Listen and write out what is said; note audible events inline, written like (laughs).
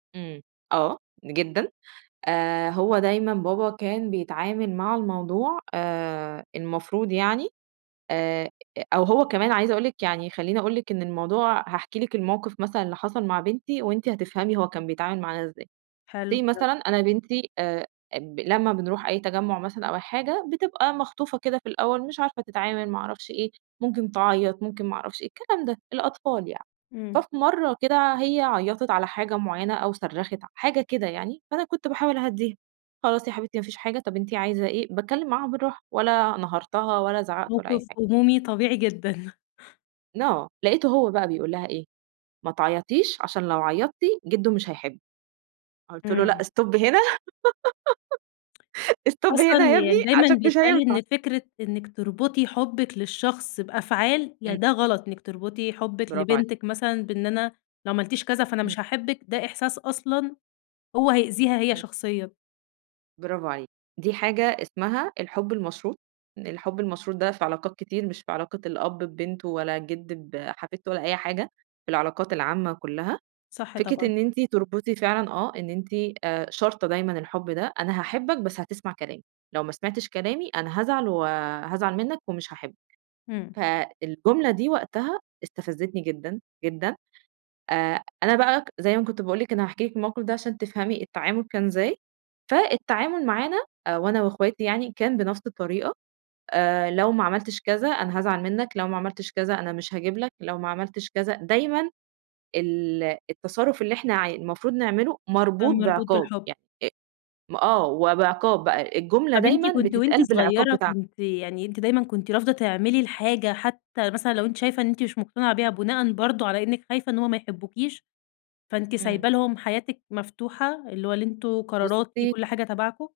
إمم، آه، جدًا آآ، هو دايمًا بابا كان بيتعامل مع الموضوع آآ المفروض يعني آآ، أو هو كمان عايزة أقول لِك يعني خلّيني أقول لِك إن الموضوع هاحكي لِك الموقف مثلًا اللي حصل مع بنتي وأنتِ هتفهمي هو كان بيتعامل معانا إزاي، say حلو. (unintelligible) مثلًا أنا بنتي آآ، ب لمّا بنروح أي تجَمُّع مثلًا أو أي حاجة بتبقى مخطوفة كده في الأول مش عارفة تتعامل ما اعرفش إيه، ممكن تعيط، ممكن ما اعرفش إيه، الكلام ده الأطفال يعني. إمم. ففي مَرّة كده هي عيّطِت على حاجة معينة أو صرّخِت ع حاجة كده يعني، فأنا كنت باحاول أهَدّيها، "خلاص يا حبيبتي ما فيش حاجة طب أنتِ عايزة إيه؟" باتكلّم معاها بالراحة ولا نهرتها ولا زعقت ولا أي موقف حاجة. أُمومي طبيعي جدًا. (chuckles) ن آه، لقيته هو بقى بيقول لها إيه، "ما تعيطيش عشان لو عيطتي جدو مش هيحبِّك."، قُلت له: "لأ إمم. stop هنا"، (laughs) stop أصلًا هنا يا ابني يعني دايمًا عشان مش بيتقال هينفع. إن فكرة إنّك تربطي حُبِّك للشخص بأفعال ي إمم. ده غلط، إنّك تربطي حُبِّك برافو عليكِ. لبنتِك مثلًا بإن أنا لو عملتيش كذا فأنا إمم. مش هاحبك، ده إحساس أصلًا هو هيأذيها هي إمم. شخصيًا. برافو عليكِ، دي حاجة اسمها الحب المشروط، الحب المشروط ده في علاقات كتير مش في علاقة الأب ببنته ولا الجد بحفيدته ولا أي حاجة، في العلاقات العامة كلّها، صح فكرة طبعًا. إن أنتِ تربطي فعلًا آه إن أنتِ آآ، شارطة دايمًا الحب ده، أنا هاحبك بس هتسمع كلامي، لو ما سمعتش كلامي أنا هازعل و هازعل منك ومش هاحبك، إمم. فالجملة دي وقتها استفزتني جدًا، جدًا. آآ، أنا بقى زي ما كنت باقول لِك أنا هاحكي لِك الموقف ده عشان تفهمي التعامل كان إزاي، فالتعامل معانا آآ، وأنا وأخواتي يعني كان بنفس الطريقة، آآ، لو ما عملتش كذا أنا هازعل منك، لو ما عملتش كذا أنا مش هاجيب لك، لو ما عملتش كذا دايمًا ال التصرف اللي إحنا ع المفروض نعمله مربوط كان مربوط بعقاب بالحب. يع أ آه، وبعقاب بقى، الجملة طب أنتِ دايمًا كنتِ وأنتِ بتتقال بالعقاب صغيّرة بتاعها. كنتِ يعني أنتِ دايمًا كنتِ رافضة تعملي الحاجة حتى مثلًا لو أنتِ شايفة إن أنتِ مش مقتنعة بيها بناءً برضو على إنِّك خايفة إن هو ما يحبوكيش، فأنتِ إمم. سايبة لهم حياتِك مفتوحة، اللي هو اللي أنتم قراراتي بُصي كُلّ حاجة تبعكُم؟